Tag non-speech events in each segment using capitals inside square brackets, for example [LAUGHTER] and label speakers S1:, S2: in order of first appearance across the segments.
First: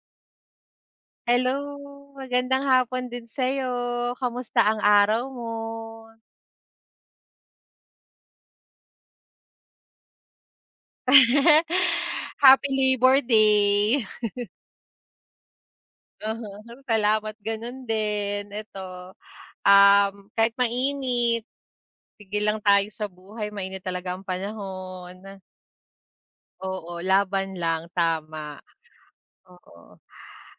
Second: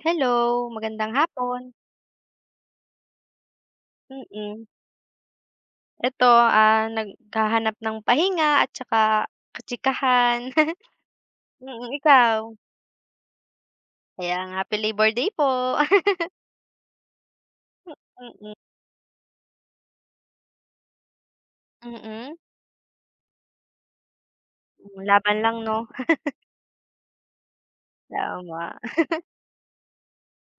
S1: Hello magandang hapon.
S2: Hello, magandang hapon din sa'yo. Kamusta
S1: Mm.
S2: ang araw mo?
S1: Eto, ah, naghahanap ng pahinga at saka kachikahan. [CHUCKLES]
S2: [CHUCKLES]
S1: Mm, ikaw?
S2: Happy Labor Day.
S1: Kaya nga, Happy Labor Day po. [LAUGHS]
S2: Aha, salamat gano'n
S1: Hmm,
S2: din,
S1: mm.
S2: eto, um, kahit mainit
S1: Mm.
S2: sigel lang tayo sa buhay, mainit talaga ang
S1: Hmm,
S2: panahon.
S1: laban lang 'no. [CHUCKLES]
S2: Oo, laban lang, tama,
S1: Tama. [CHUCKLES]
S2: oo.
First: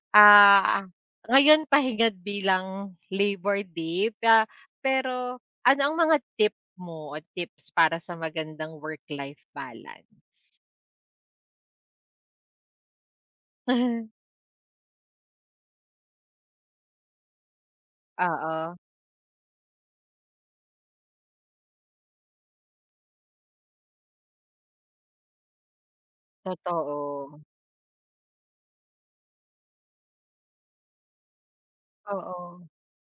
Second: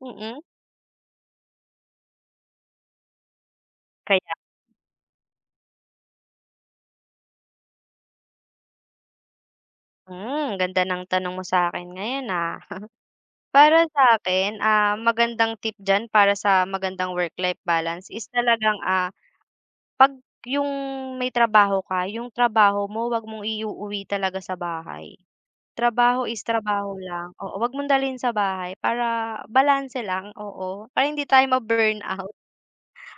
S1: Mm.
S2: Ah, ngayon pahingat bilang Labor Day,
S1: Kaya.
S2: ah, pero ano ang mga tip mo at tips para sa magandang work life balance?
S1: Hmm, ganda ng tanong mo sa'kin ngayon, ah. [CHUCKLES] Para
S2: [CHUCKLES]
S1: sa'kin, ah, magandang tip diyan para sa magandang work-life balance is
S2: Oo.
S1: talagang, ah, 'pag yung may trabaho ka, yung trabaho mo 'wag mong iuuwi talaga sa bahay. Trabaho is trabaho lang,
S2: Totoo.
S1: oo, 'wag mong dalhin sa bahay para balanse lang, oo para hindi tayo ma-burnout.
S2: Oo.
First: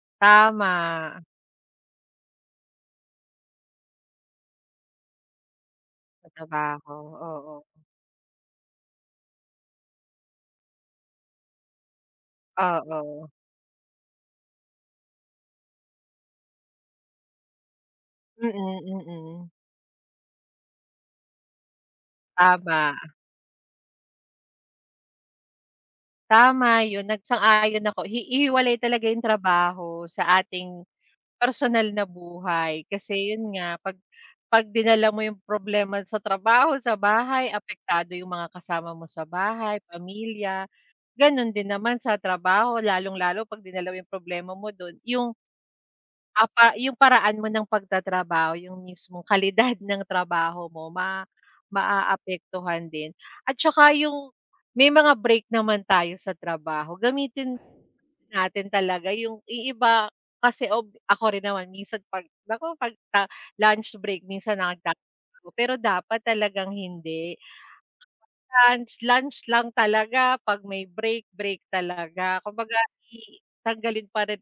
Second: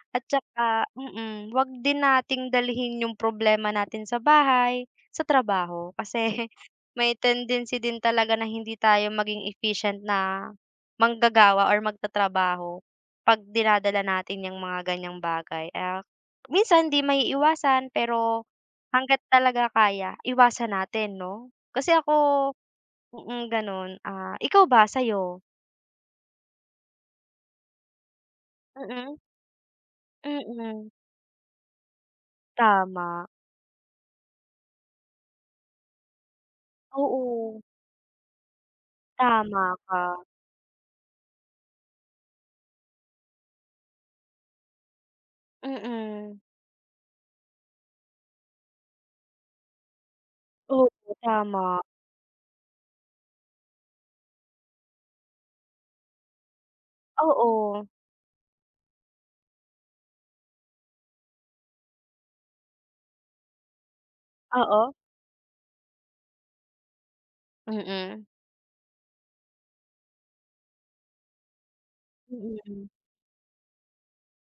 S1: At
S2: Tama.
S1: saka, mm, 'wag din nating dalhin yung problema natin sa bahay, sa trabaho
S2: Sa
S1: kasi
S2: trabaho,
S1: may
S2: oo.
S1: tendency din talaga na hindi tayo maging efficient na manggagawa or magtatrabaho
S2: Oo.
S1: 'pag dinadala natin yang mga gan'yang bagay at minsan hindi maiiwasan pero
S2: Mm,
S1: hanggat
S2: mm.
S1: talaga kaya iwasan natin, 'no? Kasi ako
S2: Tama.
S1: mm, gano'n. Ah, ikaw ba sa'yo?
S2: Tama yun, nag sang-ayon ako, hi hihiwalay talaga
S1: Mm,
S2: yung trabaho sa ating
S1: mm.
S2: personal na buhay,
S1: Tama.
S2: kasi yun nga, pag pag dinala mo yung problema sa trabaho sa bahay,
S1: Oo.
S2: apektado yung mga kasama mo sa
S1: Tama
S2: bahay,
S1: ka.
S2: pamilya. Ganun din naman sa trabaho, lalong-lalo pagdinala mo yung problema mo dun, yung,
S1: Mm.
S2: ah, pa yung paraan mo ng pagtatrabaho, yung mismong kalidad ng trabaho mo,
S1: Oo,
S2: ma
S1: tama.
S2: maaapektuhan din. At tsaka yung may mga break naman tayo sa trabaho, gamitin
S1: Oo.
S2: natin talaga yung iiba kasi ako rin naman minsan pag ako ta lunch break, minsan nag
S1: Oo.
S2: [UNINTELLIGIBLE] pero dapat talagang hindi.
S1: Mm.
S2: 'Pag lunch, lunch lang talaga, pag may break, break talaga, kumbaga
S1: Mm.
S2: i tanggalin pa rin,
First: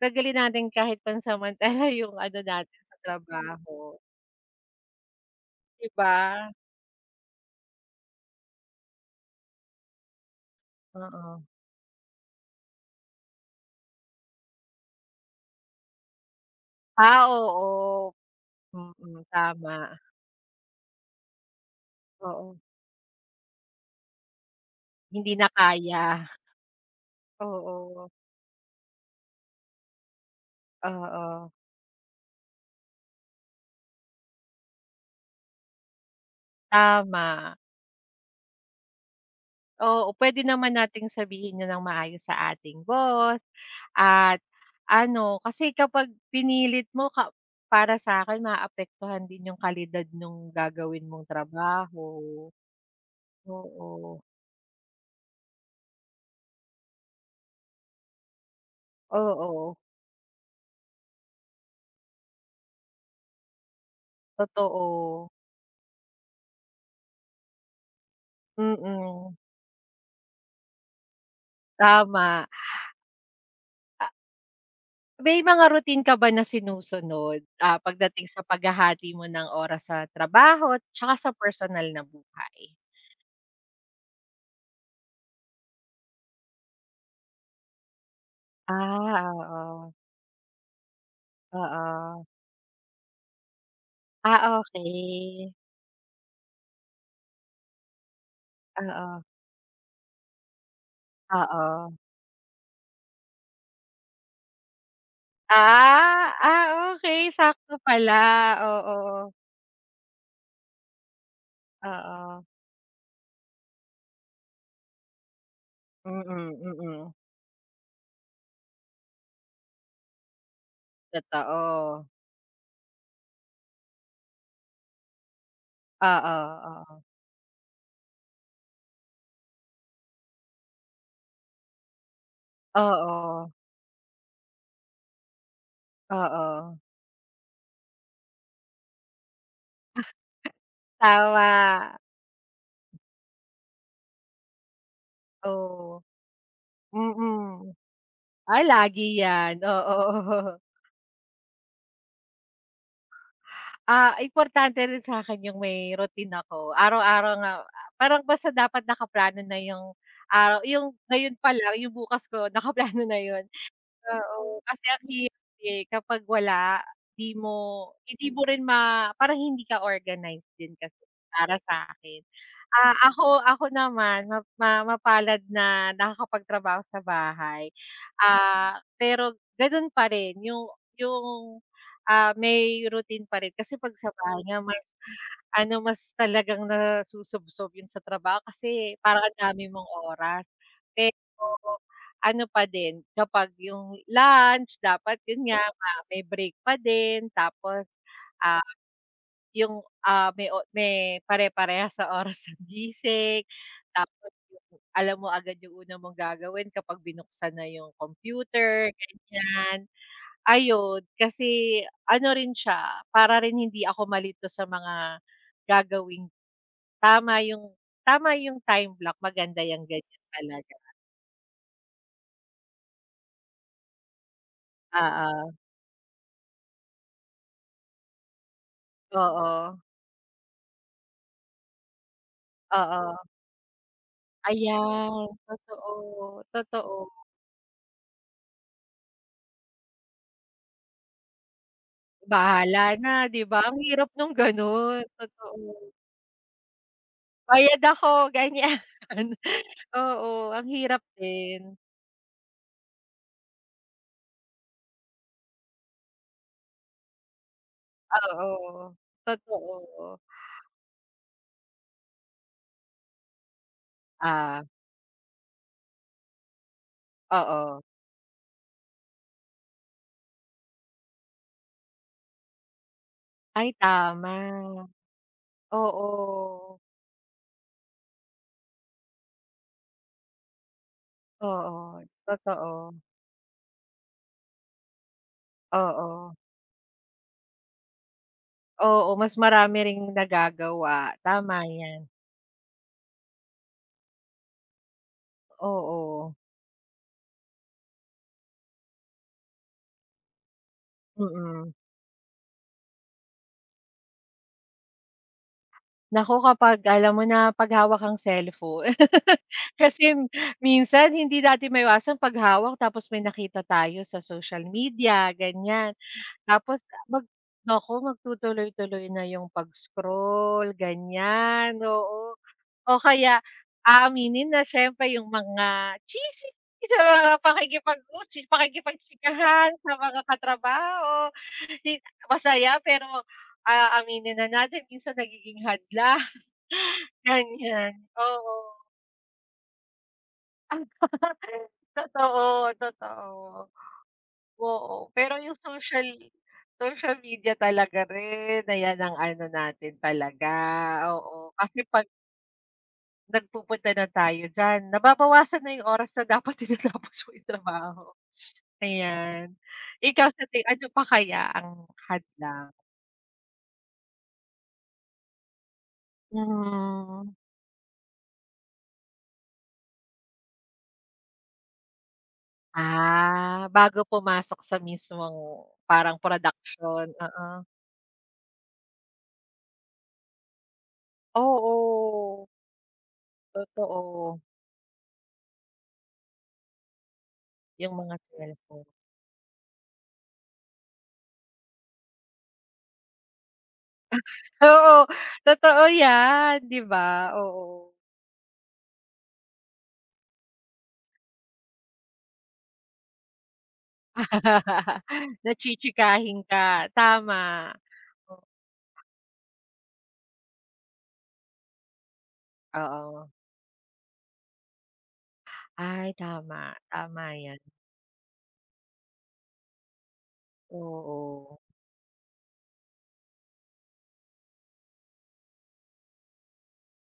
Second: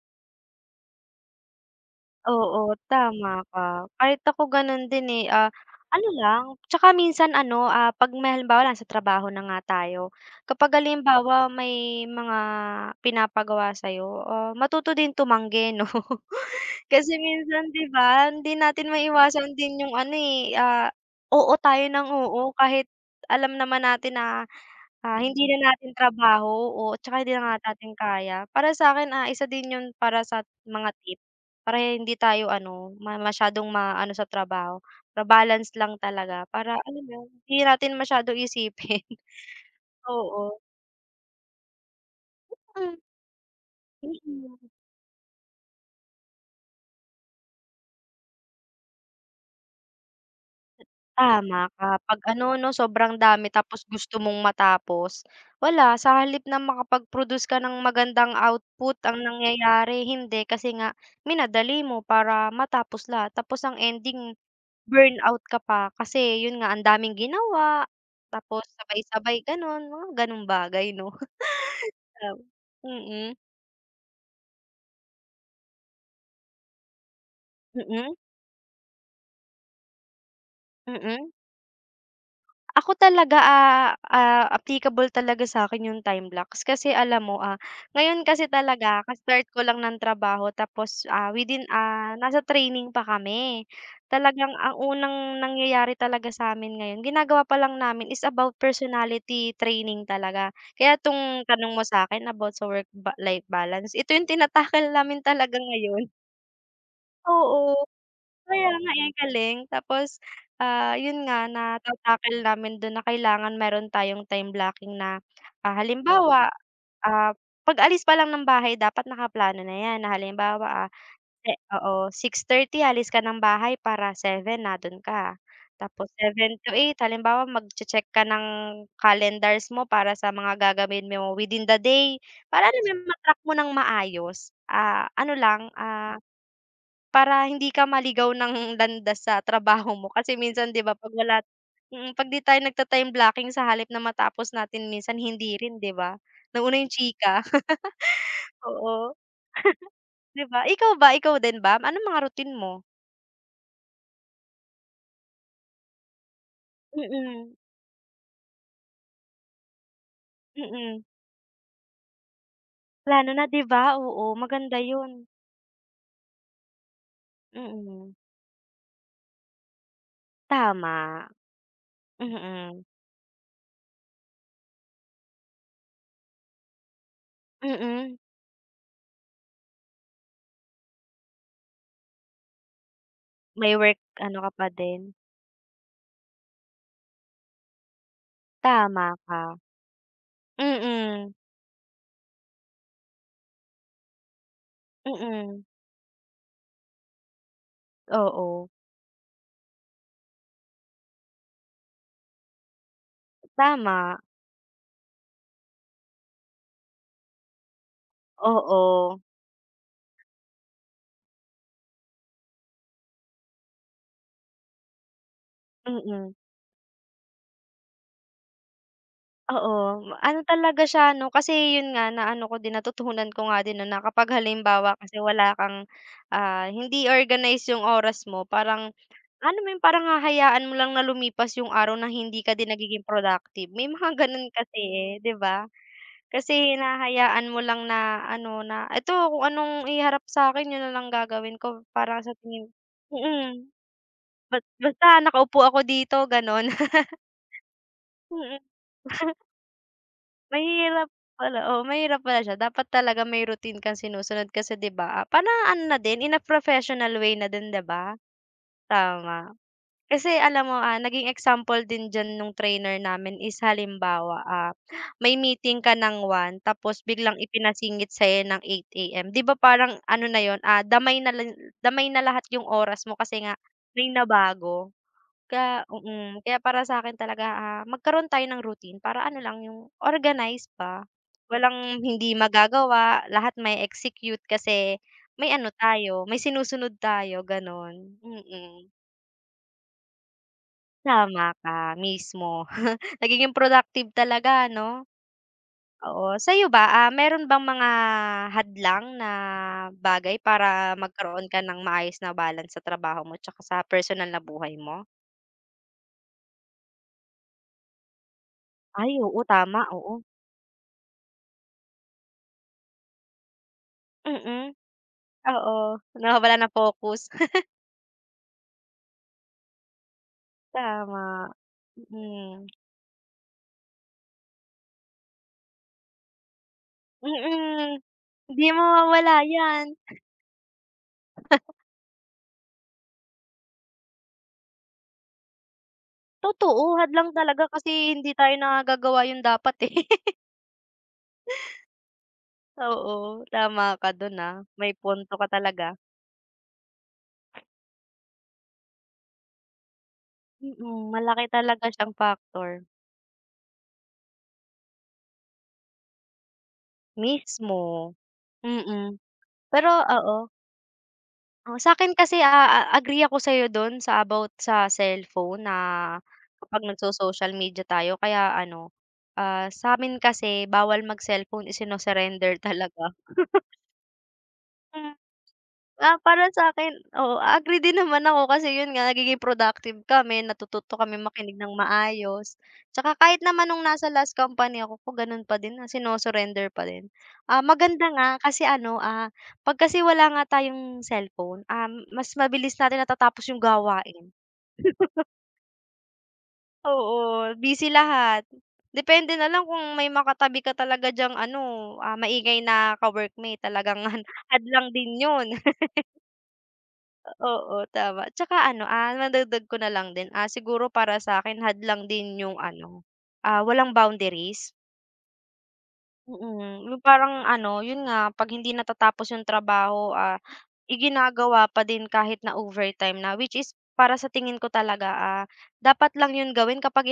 S2: taggalin natin kahit pansamantala yung ano
S1: Oo
S2: natin sa
S1: tama ka,
S2: trabaho.
S1: kahit ako ganon din, eh, ah
S2: 'Di
S1: ano lang,
S2: ba.
S1: tsaka minsan ano, ah, pag may halimbawa lang sa trabaho na nga tayo, kapag
S2: Oo.
S1: halimbawa may mga pinapagawa sa'yo, ah, matuto din tumanggi, 'no, kasi
S2: Ah,
S1: minsan, 'di
S2: oo.
S1: ba. Hindi natin
S2: Mm,
S1: maiwasan din yung
S2: tama.
S1: ano, eh, ah oo tayo ng oo,
S2: Oo.
S1: kahit alam naman natin na, ah,
S2: Hindi
S1: hindi
S2: na
S1: na natin
S2: kaya.
S1: trabaho o tsaka hindi na nga natin
S2: Oo.
S1: kaya. Para sa'kin, ah, isa din yun para sa mga tip
S2: Oo.
S1: para hindi tayo, ano, masyadong maano sa trabaho, pa-balance lang talaga para alam mo,
S2: Tama.
S1: hindi natin masyadong isipin
S2: Oo, pwede
S1: oo.
S2: naman nating sabihin 'yon ng maayos sa ating
S1: Mm.
S2: boss at,
S1: Mm.
S2: ano, kasi kapag pinilit mo ka para sa'kin, maapektuhan din yung kalidad nong gagawin mong
S1: Tama ka,
S2: trabaho
S1: 'pag, ano no, sobrang dami tapos gusto
S2: oo.
S1: mong matapos, wala, sa halip na makapag-produce ka ng magandang output, ang
S2: Oo.
S1: nangyayari hindi, kasi nga minadali mo para matapos lahat, tapos ang ending
S2: Totoo.
S1: burnout ka pa, kasi yun nga, ang daming ginawa tapos
S2: Mm.
S1: sabay-sabay ganon, mga ganong bagay 'no, kaw
S2: Tama.
S1: mm.
S2: A May mga routine ka ba na sinusunod, ah,
S1: Mm.
S2: pagdating sa paghahati mo ng oras sa trabaho at saka sa
S1: Mm.
S2: personal na buhay?
S1: Ako talaga, ah, ah, applicable talaga sa'kin yung time blocks kasi alam mo, ah, ngayon kasi talaga
S2: Ah,
S1: ka-start ko lang
S2: oo.
S1: ng trabaho tapos, ah, within, ah,
S2: Oo.
S1: nasa training pa kami talagang
S2: Ah,
S1: ang unang
S2: okey.
S1: nangyayari talaga samin ngayon ginagawa pa lang namin is about
S2: Oo.
S1: personality training talaga. Kaya tong tanong mo
S2: Oo.
S1: sa'kin about sa work ba life balance ito yung tinatackle namin talaga ngayon.
S2: Ah, ah, okey
S1: Oo,
S2: sakto pala,
S1: kaya nga eh, ang
S2: oo.
S1: galing tapos, ah, yun nga nata-tackle
S2: Oo.
S1: namin don na kailangan meron tayong time blocking na, ah, halimbawa,
S2: Mm, mm.
S1: ah, pag-alis pa lang ng bahay dapat nakaplano na 'yan, na halimbawa, ah, si
S2: Totoo.
S1: oo, 6:30 alis ka ng bahay para 7 nandoon ka, tapos
S2: Oo,
S1: 7:00-8:00
S2: oo.
S1: halimbawa, mag-che-check ka ng calendars mo para sa mga gagawin mo within the day, para, alam mo yun, ma-track
S2: Oo.
S1: mo nang maayos, ah, ano, lang, ah,
S2: Oo.
S1: para hindi ka maligaw ng landas sa trabaho mo kasi minsan, 'di ba, 'pag wala
S2: Tama.
S1: mm, 'pag 'di tayo nagta-time blocking sa halip na matapos natin minsan hindi rin, 'di
S2: Oo.
S1: ba, nauna yung chika,
S2: Mm.
S1: [CHUCKLES]
S2: Ay lagi
S1: oo.
S2: 'yan, oo.
S1: [CHUCKLES] 'Di
S2: [CHUCKLES]
S1: ba? Ikaw ba, ikaw din ba anong mga routine mo?
S2: Ah, importante rin sa'kin yung may routine ako, araw-araw nga
S1: Mm.
S2: ah, parang basta dapat nakaplano na yung araw yung
S1: Mm.
S2: ngayon palang, yung bukas ko, nakaplano na
S1: Plano
S2: yun.
S1: na, 'di ba? Oo,
S2: Oo,
S1: maganda
S2: kasi ang
S1: yun.
S2: hirap, eh, kapag wala, 'di mo
S1: Mm.
S2: hindi mo rin ma parang hindi ka organize din kasi,
S1: Tama.
S2: para sa'kin.
S1: Mm.
S2: Ah, ako ako naman map ma mapalad na nakakapagtrabaho sa bahay.
S1: Mm.
S2: Ah, pero ganun parin yung yung, ah, may routine pa rin,
S1: May
S2: kasi 'pag
S1: work
S2: sa bahay
S1: ano ka
S2: nga
S1: pa
S2: mas
S1: din.
S2: ano, mas talagang nasusubsob yun sa trabaho kasi,
S1: Tama
S2: parang ang
S1: ka.
S2: dami mong oras. Eh
S1: Mm.
S2: oo, ano pa din kapag yung lunch dapat yun nga,
S1: Mm.
S2: may break pa din tapos, ah,
S1: Oo.
S2: yung, ah, may o may pare-parehas sa oras ng gising,
S1: Tama.
S2: tapos [UNINTELLIGIBLE] alam mo agad yung una mong gagawin kapag binuksan na yung computer,
S1: Oo.
S2: ganiyan. Ayun, kasi ano rin siya, para rin hindi ako malito sa mga gagawing
S1: Mm.
S2: tama yung tama yung time block, maganda
S1: Oo.
S2: yan ganiyan
S1: Ano
S2: talaga.
S1: talaga siya 'no, kasi yun nga na ano ko din, natutunan ko nga din, 'no, na kapag halimbawa kasi wala
S2: Oo.
S1: kang, ah hindi organize yung oras mo parang, alam mo
S2: Oo.
S1: yun, parang hahayaan mo lang na lumipas yung araw na hindi ka din nagiging
S2: Oo.
S1: productive, may mga ganun kasi, eh,
S2: Ayan.
S1: 'di ba?
S2: Totoo,
S1: Kasi
S2: totoo.
S1: hinahayaan mo lang na ano, na eto kung anong iharap sakin yun na lang gagawin ko, para sa tingin
S2: Bahala na, 'di ba?
S1: mm.
S2: Ang hirap nung
S1: Ba
S2: ganun.
S1: basta nakaupo ako
S2: Totoo.
S1: dito ganun.
S2: Bayad
S1: [LAUGHS]
S2: ako
S1: Mm.
S2: ganiyan.
S1: [CHUCKLES]
S2: Oo, ang hirap
S1: Mahirap pala
S2: din.
S1: oo, mahirap pala siya, dapat talaga may routine kang sinusunod kasi, 'di ba? Para ano na din, in a professional way na din, 'di ba?
S2: Oo.
S1: Tama.
S2: Totoo.
S1: Kasi alam mo, ah, naging example din diyan nung trainer namin is halimbawa,
S2: Ah.
S1: ah, may meeting ka ng 1:00 tapos biglang
S2: Oo.
S1: ipinasingit sa'yo ng 8:00 AM, 'di ba parang ano na 'yon, ah, damay na la damay na lahat yung oras mo kasi nga,
S2: Ay,
S1: may
S2: tama.
S1: nabago. Ka mm, kaya
S2: Oo.
S1: para sa akin talaga, ah, magkaroon tayo ng routine para ano lang yung organize ba.
S2: Oo.
S1: Walang hindi
S2: Totoo.
S1: magagawa, lahat mae-execute kasi may ano tayo,
S2: Oo.
S1: may sinusunod tayo, gano'n, mm.
S2: Oo. Mas marami ring nagagawa.
S1: Tama
S2: Tama
S1: ka.
S2: yan.
S1: Mismo. [CHUCKLES] Nagiging productive talaga no?
S2: Oo.
S1: Oo. Sa'yo ba, ah, meron bang mga hadlang na bagay para magkaroon ka
S2: Mm.
S1: ng maayos na balance sa trabaho mo, 'tsaka sa personal na buhay mo?
S2: Naku kapag, alam mo na, 'pag hawak ang cellpho
S1: Ay,
S2: [CHUCKLES]
S1: oo, tama,
S2: kasi,
S1: oo.
S2: minsan hindi natin maiwasan 'pag hawak tapos may nakita tayo sa social
S1: Mm,
S2: media, ganyan,
S1: oo. Nawawala na
S2: tapos, mag
S1: focus. [CHUCKLES]
S2: naku magtutuloy-tuloy na yung pag-scroll,
S1: Tama,
S2: ganyan. Oo,
S1: mm.
S2: o kaya aaminin na siyempre yung mga chismis sa mga
S1: Mm,
S2: pakikipag-u chi
S1: hindi mawawala
S2: pakikipag-chikahan sa
S1: yan.
S2: mga katrabaho,
S1: [CHUCKLES]
S2: 'di masaya pero, ah, aminin na natin minsan nagiging hadlang.
S1: Totoo,
S2: [CHUCKLES]
S1: hadlang talaga
S2: Ganyan,
S1: kasi hindi tayo
S2: oo.
S1: nakagagawa yung dapat, eh. [LAUGHS]
S2: Ah. [CHUCKLES] Totoo,
S1: Oo,
S2: totoo.
S1: tama ka do'n, ah. May
S2: Oo.
S1: punto
S2: Pero
S1: ka
S2: yung
S1: talaga.
S2: social social media talaga rin, ayan ang ano natin talaga,
S1: Mm, malaki
S2: oo, kasi
S1: talaga
S2: 'pag
S1: siyang factor.
S2: nagpupunta na tayo diyan, nababawasan na yung oras na dapat tinatapos mo yung trabaho.
S1: Mismo. Mm,
S2: Ayan.
S1: pero
S2: Ikaw sa
S1: oo.
S2: ti ano pa kaya
S1: Oh,
S2: ang
S1: sa'kin kasi, ah,
S2: hadlang?
S1: a a agree ako sa'yo do'n, sa about sa cellphone na, kapag
S2: Hmm.
S1: nag-so-social media tayo, kaya ano, ah, sa'min kasi bawal mag-cellphone, isinu-surrender talaga.
S2: Ah,
S1: [CHUCKLES]
S2: bago pumasok sa
S1: Hmm,
S2: mismong, parang
S1: ah, para sa'kin,
S2: production,
S1: oo, a
S2: oo.
S1: agree din naman ako kasi, 'yon nga, nagiging productive kami, natututo kaming makinig ng
S2: Oo.
S1: maayos, 'tsaka kahit naman no'ng nasa last
S2: Totoo.
S1: company ako ko, gano'n pa din na, sinu-surrender pa din. Ah,
S2: Yung
S1: maganda
S2: mga
S1: nga kasi
S2: cellphone.
S1: ano, ah, 'pag kasi wala nga tayong cellphone, um, mas mabilis natin natatapos yung
S2: Ah.
S1: gawain.
S2: Oo,
S1: [CHUCKLES]
S2: totoo yan, 'di ba?
S1: Oo, busy
S2: Oo.
S1: lahat. Depende na lang kung may makatabi ka talaga diyang ano, ah, maingay na ka-workmate talagang han hadlang
S2: [LAUGHS]
S1: din 'yon.
S2: Na
S1: [CHUCKLES]
S2: chichikahin ka.
S1: O
S2: Tama.
S1: oo, tama,
S2: O
S1: tsaka ano, ah, madagdag ko na lang din, ah, siguro para sa'kin hadlang din yung ano,
S2: Oo.
S1: ah, walang boundaries.
S2: Ay tama,
S1: Mm, 'yung
S2: tama
S1: parang
S2: 'yan.
S1: ano, 'yun nga, 'pag hindi natatapos 'yong trabaho, ah,
S2: Oo.
S1: iginagawa pa din kahit na overtime na. Which is para sa tingin ko talaga, ah, dapat lang 'yun gawin kapag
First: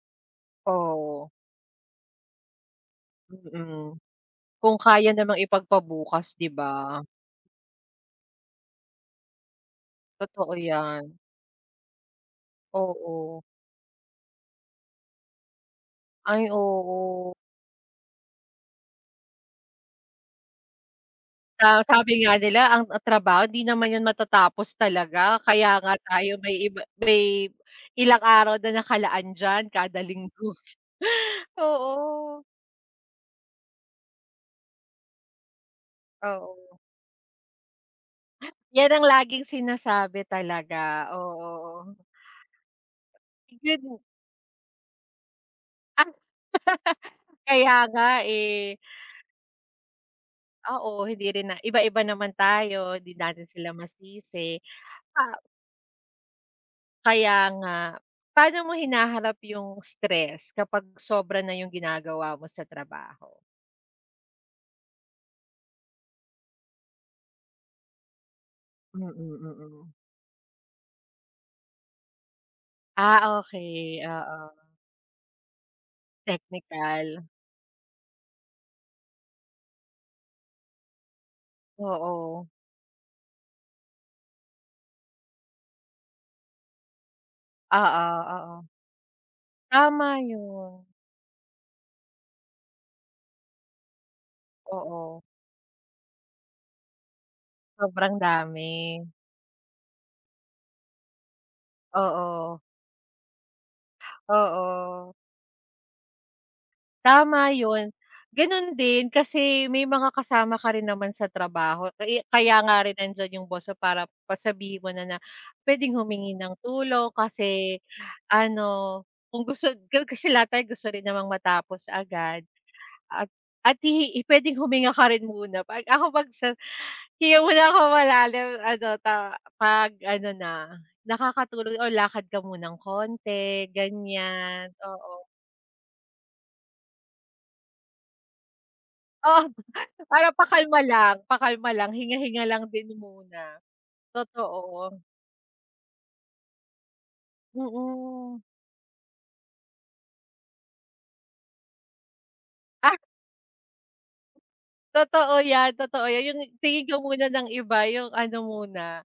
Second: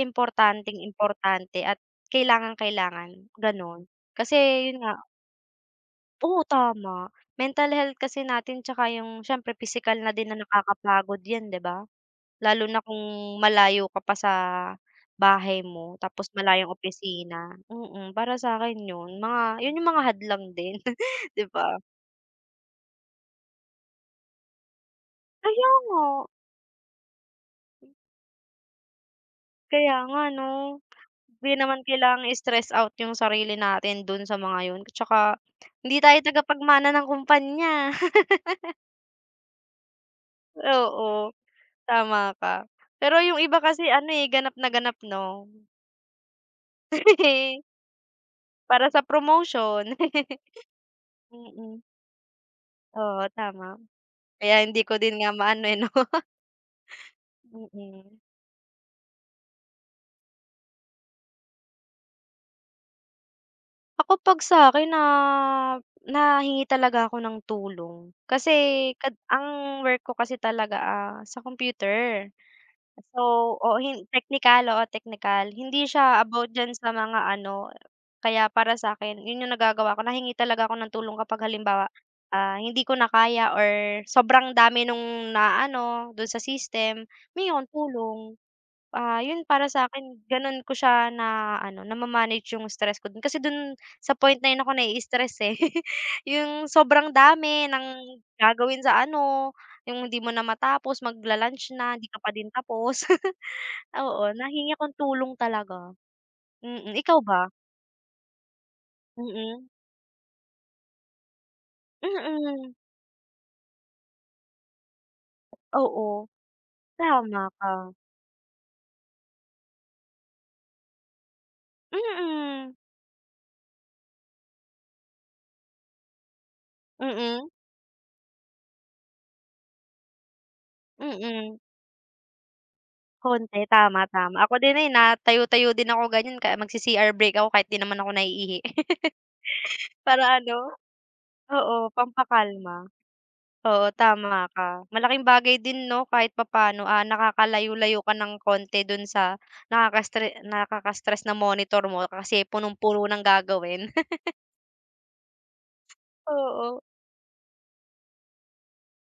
S2: Oo.
S1: importanteng-importante at kailangang-kailangan, gano'n.
S2: Mm,
S1: Kasi
S2: kung
S1: 'yun nga
S2: kaya namang ipagpabukas
S1: Oh,
S2: 'di ba?
S1: tama, mental health kasi natin tsaka 'yung siyempre pisikal na din na
S2: Totoo 'yan.
S1: nakakapagod 'yan, 'di ba. Lalo na kung
S2: Oo.
S1: malayo ka pa sa bahay mo, tapos
S2: Ay,
S1: malayong
S2: oo.
S1: opisina, mm, para sa'kin 'yun, mga 'yun, 'yung mga hadlang din, [CHUCKLES] 'di ba.
S2: Sa sabi nga nila, ang trabaho 'di naman 'yun matatapos talaga,
S1: Kaya
S2: kaya nga
S1: nga.
S2: tayo may iba may ilang araw na nakalaan diyan
S1: Kaya
S2: kada
S1: nga
S2: linggo,
S1: ano. Hindi naman kailangang
S2: oo.
S1: i-stress out 'yung sarili natin do'n sa mga 'yun, tsaka hindi tayo
S2: Oo.
S1: tagapagmana ng kumpanya. [LAUGHS]
S2: 'Yan ang laging sinasabi talaga,
S1: Oo,
S2: oo.
S1: tama ka. Pero 'yung iba kasi
S2: [UNINTELLIGIBLE]
S1: ano, eh, ganap na ganap 'no.
S2: Ah! [CHUCKLES]
S1: [GIGGLES]
S2: Kaya nga, eh.
S1: Para sa promotion, [GIGGLES]
S2: Oo, hindi rin na
S1: mm.
S2: iba-iba naman tayo, 'di
S1: Oo,
S2: natin sila
S1: tama,
S2: masisi,
S1: kaya hindi ko din nga
S2: ah
S1: maano, eh, no. [CHUCKLES]
S2: Kaya nga,
S1: Mm.
S2: paano mo hinaharap 'yung stress kapag sobra na 'yung ginagawa mo sa trabaho?
S1: Ako, 'pag sa akin na nahingi talaga ako ng tulong, kasi
S2: Mm,
S1: kad ang
S2: mm.
S1: work ko kasi talaga, ah, sa computer.
S2: Ah,
S1: So, oo,
S2: okey,
S1: hin
S2: oo.
S1: technical, oo, technical, hindi siya about diyan sa mga
S2: Technical.
S1: ano kaya para sa akin, 'yun 'yung nagagawa ko, nahingi talaga ako ng tulong kapag halimbawa,
S2: Oo.
S1: ah, hindi ko na kaya, or sobrang dami nung naano do'n sa system, humihingi akong
S2: Oo,
S1: tulong.
S2: oo.
S1: Ah, 'yon, para sa
S2: Tama,
S1: akin gano'n ko
S2: 'yun.
S1: siya na ano, nama-manage 'yong stress ko, kasi do'n sa point na ako
S2: Oo.
S1: nai-stress, eh. [CHUCKLES] 'Yong sobrang dami ng
S2: Sobrang dami.
S1: gagawin sa ano, 'yung hindi mo na matapos, magla-lunch na hindi ka pa din
S2: Oo.
S1: tapos. [CHUCKLES] Oo, nahingi ako ng
S2: Oo.
S1: tulong talaga, mm. Ikaw
S2: Tama
S1: ba?
S2: 'yun. Gano'n din, kasi
S1: Mm.
S2: may mga kasama ka rin naman sa trabaho, kaya kaya
S1: Mm.
S2: nga rin nandiyan 'yung boss mo para pa sabihin mo na na puwedeng
S1: Oo,
S2: humingi ng tulong,
S1: tama
S2: kasi
S1: ka.
S2: ano, kung gusto ko kasi lahat tayo gusto rin namang matapos agad,
S1: Mm.
S2: at at hi puwedeng huminga ka rin muna. 'Pag ako, 'pag sa hinga
S1: Mm.
S2: muna ako malalim, ano ta pag-ano na,
S1: Mm.
S2: nakakatulong o lakad ka munang konti
S1: Konti, tama, tama. Ako
S2: ganiyan,
S1: din, eh,
S2: oo.
S1: natayo-tayo din ako ganiyan, kaya magsi CR break ako kahit 'di naman ako naiihi.
S2: Oo,
S1: [CHUCKLES] Para
S2: para
S1: ano
S2: pakalma lang pakalma
S1: oo,
S2: lang, hinga-hinga lang
S1: pampakalma.
S2: din muna,
S1: Oo, tama ka,
S2: totoo.
S1: malaking bagay din 'no, kahit papaano, ah, nakakalayo-layo ka ng
S2: Mm.
S1: konti do'n sa nakaka-stre nakaka-stress na monitor mo, kasi
S2: Ah.
S1: punong-puno ng gagawin. [CHUCKLES]
S2: Totoo 'yan, totoo 'yan, 'yung
S1: Oo.
S2: tingin ko muna ng iba 'yung ano muna,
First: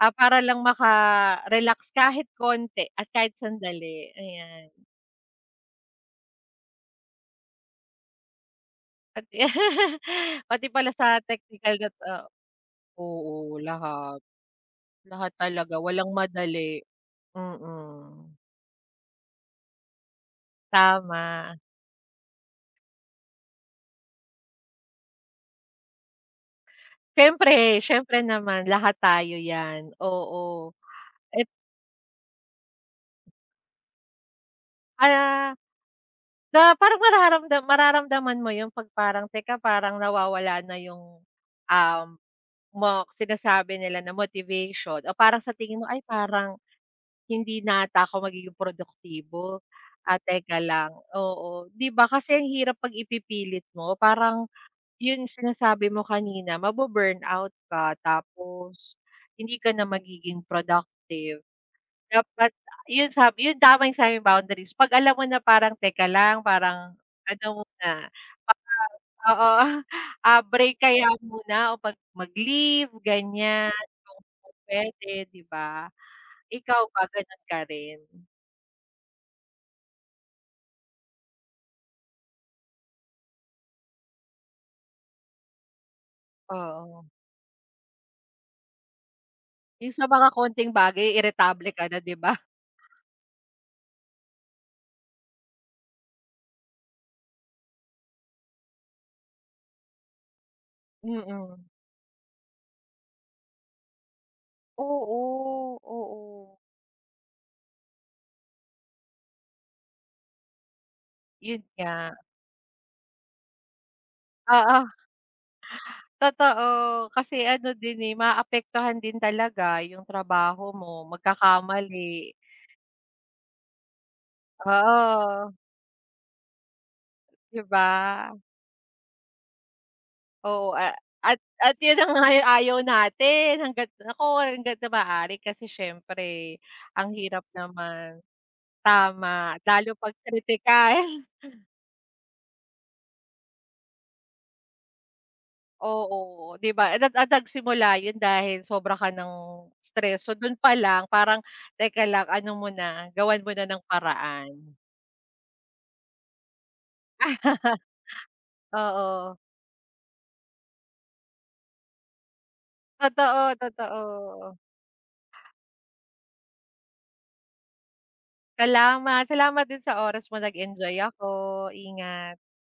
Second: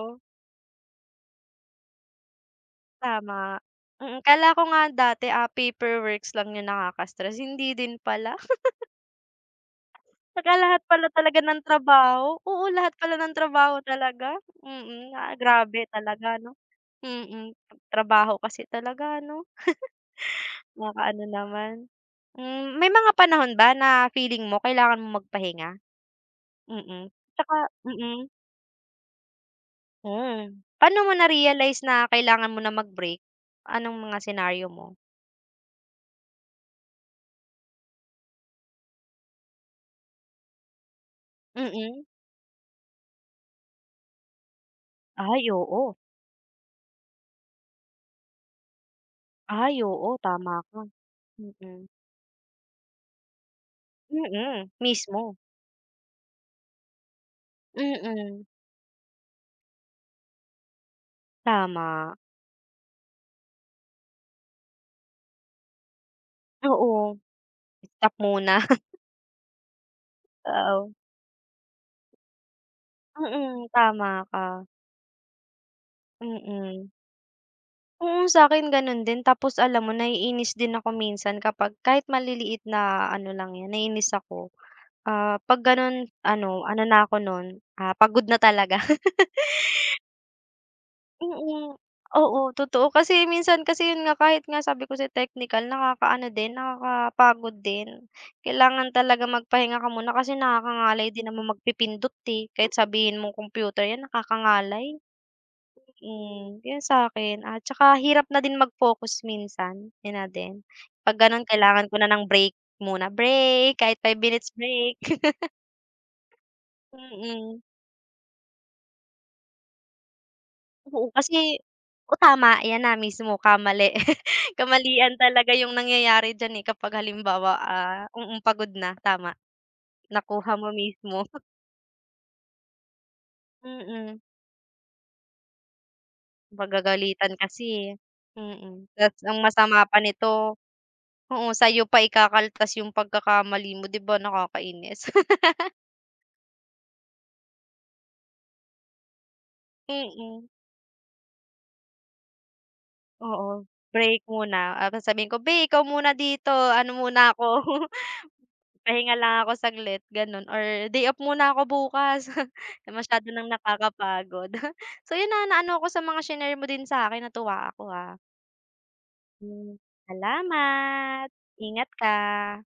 S2: ah, para lang maka-relax kahit konti at kahit
S1: Tama,
S2: sandali,
S1: mm, akala ko
S2: ayan.
S1: nga dati, ah, paperworks lang 'yung nakaka-stress, hindi din pala. [GIGGLES]
S2: At [CHUCKLES]
S1: Saka
S2: pati
S1: lahat
S2: pala
S1: pala
S2: sa
S1: talaga ng
S2: teknikal gat oh
S1: trabaho oo, lahat pala ng
S2: oo,
S1: trabaho
S2: lahat.
S1: talaga, mm,
S2: Lahat
S1: ah,
S2: talaga
S1: grabe
S2: walang
S1: talaga ano
S2: madali
S1: mm. 'Pag
S2: mm.
S1: trabaho kasi talaga ano? [GIGGLES] Makaano
S2: Tama.
S1: naman. Hmm, may mga panahon ba na feeling mo kailangan mong magpahinga? Mm, 'tsaka
S2: Siyempre, siyempre
S1: mm.
S2: naman, lahat tayo 'yan,
S1: Mm.
S2: oo.
S1: Pa'no mo
S2: At
S1: na-realize na kailangan mo nang mag break? Anong mga senaryo mo?
S2: Ah, sa parang nararamdam mararamdaman mo yung 'pag parang teka parang nawawala na yung,
S1: Mm.
S2: um, mok sinasabi nila na motivation o parang
S1: Ay,
S2: sa tingin mo,
S1: oo.
S2: "Ay, parang, hindi na ata ako magiging produktibo,
S1: Ay, oo.
S2: at teka
S1: Tama ka.
S2: lang", oo,
S1: Mm.
S2: 'di ba? Kasi ang hirap 'pag ipipilit mo. Parang
S1: Mm,
S2: yun
S1: mismo.
S2: sinasabi mo kanina mabu-burnout ka,
S1: Mm.
S2: tapos hindi ka na magiging productive.
S1: Tama.
S2: Dapat yun sab yung tama yung sinabi mong boundaries 'pag alam mo na parang, teka lang parang
S1: Oo.
S2: ano na,
S1: Stop muna.
S2: parang
S1: [CHUCKLES]
S2: oo, ah, break
S1: Oo.
S2: kaya muna, o 'pag mag-leave,
S1: Mm,
S2: ganyan kung
S1: tama ka.
S2: pupwede, 'di ba? Ikaw
S1: Mm.
S2: ba, ganon ka rin?
S1: Oo, sa'kin ganun din, tapos alam mo naiinis din ako minsan kapag kahit maliliit na ano lang yan naiinis ako. Ah, 'pag ganun ano ano na
S2: Oo.
S1: ako nun, ah, pagod na talaga.
S2: Eh,
S1: [GIGGLES]
S2: sa mga konting bagay iritable
S1: Mm.
S2: ka na, 'di ba? [SCOFFS]
S1: Oo, totoo. Kasi minsan kasi yun nga kahit nga sabi ko sa'yo teknikal nakaka-ano din nakaka-pagod din. Kailangan talaga magpahinga ka muna kasi nakakangalay din naman
S2: Mm.
S1: magpipindot, eh. Kahit sabihin mong computer yan, nakakangalay.
S2: Oo, oo.
S1: Hmm, yun sa'kin, at saka hirap na din mag-focus minsan, yun na din. 'Pag ganun
S2: 'Yun
S1: kailangan ko na
S2: nga.
S1: ng break muna, break kahit 5
S2: Oo.
S1: minutes
S2: [CHUCKLES]
S1: break. [CHUCKLES]
S2: Totoo. Kasi
S1: Mm.
S2: ano din, eh, maapektuhan din talaga yung trabaho
S1: Oo,
S2: mo,
S1: kasi oo,
S2: magkakamali.
S1: tama ayan na mismo kamali [CHUCKLES] kamalian
S2: Oo.
S1: talaga yung nangyayari diyan, eh, kapag halimbawa,
S2: 'Di
S1: ah
S2: ba?
S1: mm, pagod na, tama. Nakuha mo
S2: Oo, a
S1: mismo.
S2: at
S1: [CHUCKLES]
S2: at yun na nga ang ayaw natin, hangga't
S1: Mm.
S2: naku hanggat sa maaari, kasi siyempre ang
S1: Pagagalitan
S2: hirap
S1: kasi, eh,
S2: naman
S1: mm. Ta's ang
S2: tama,
S1: masama
S2: lalo
S1: pa
S2: 'pag
S1: nito
S2: kritikal.
S1: oo,
S2: [CHUCKLES]
S1: sa'yo pa ikakaltas yung pagkakamali mo, 'di ba nakakainis? [LAUGHS]
S2: Oo. 'Di ba [UNINTELLIGIBLE] simula yun dahil sobra ka nang stress. So
S1: Mm.
S2: dun pa lang parang, teka lang, ano muna, gawan muna
S1: Oo.
S2: ng
S1: Break muna,
S2: paraan.
S1: ah, sabihin ko, "Beh ikaw muna dito, ano muna ako,
S2: [CHUCKLES]
S1: [CHUCKLES] pahinga
S2: Oo.
S1: lang ako saglit", ganun, or, "Day off muna ako bukas, [CHUCKLES] masyado nang
S2: Totoo,
S1: nakakapagod."
S2: totoo.
S1: [CHUCKLES] So 'yun na ano ako sa mga shinare mo din sa akin, natuwa ako, ah.
S2: Salamat salamat din sa oras mo, nag enjoy ako,
S1: Salamat, ingat
S2: ingat.
S1: ka.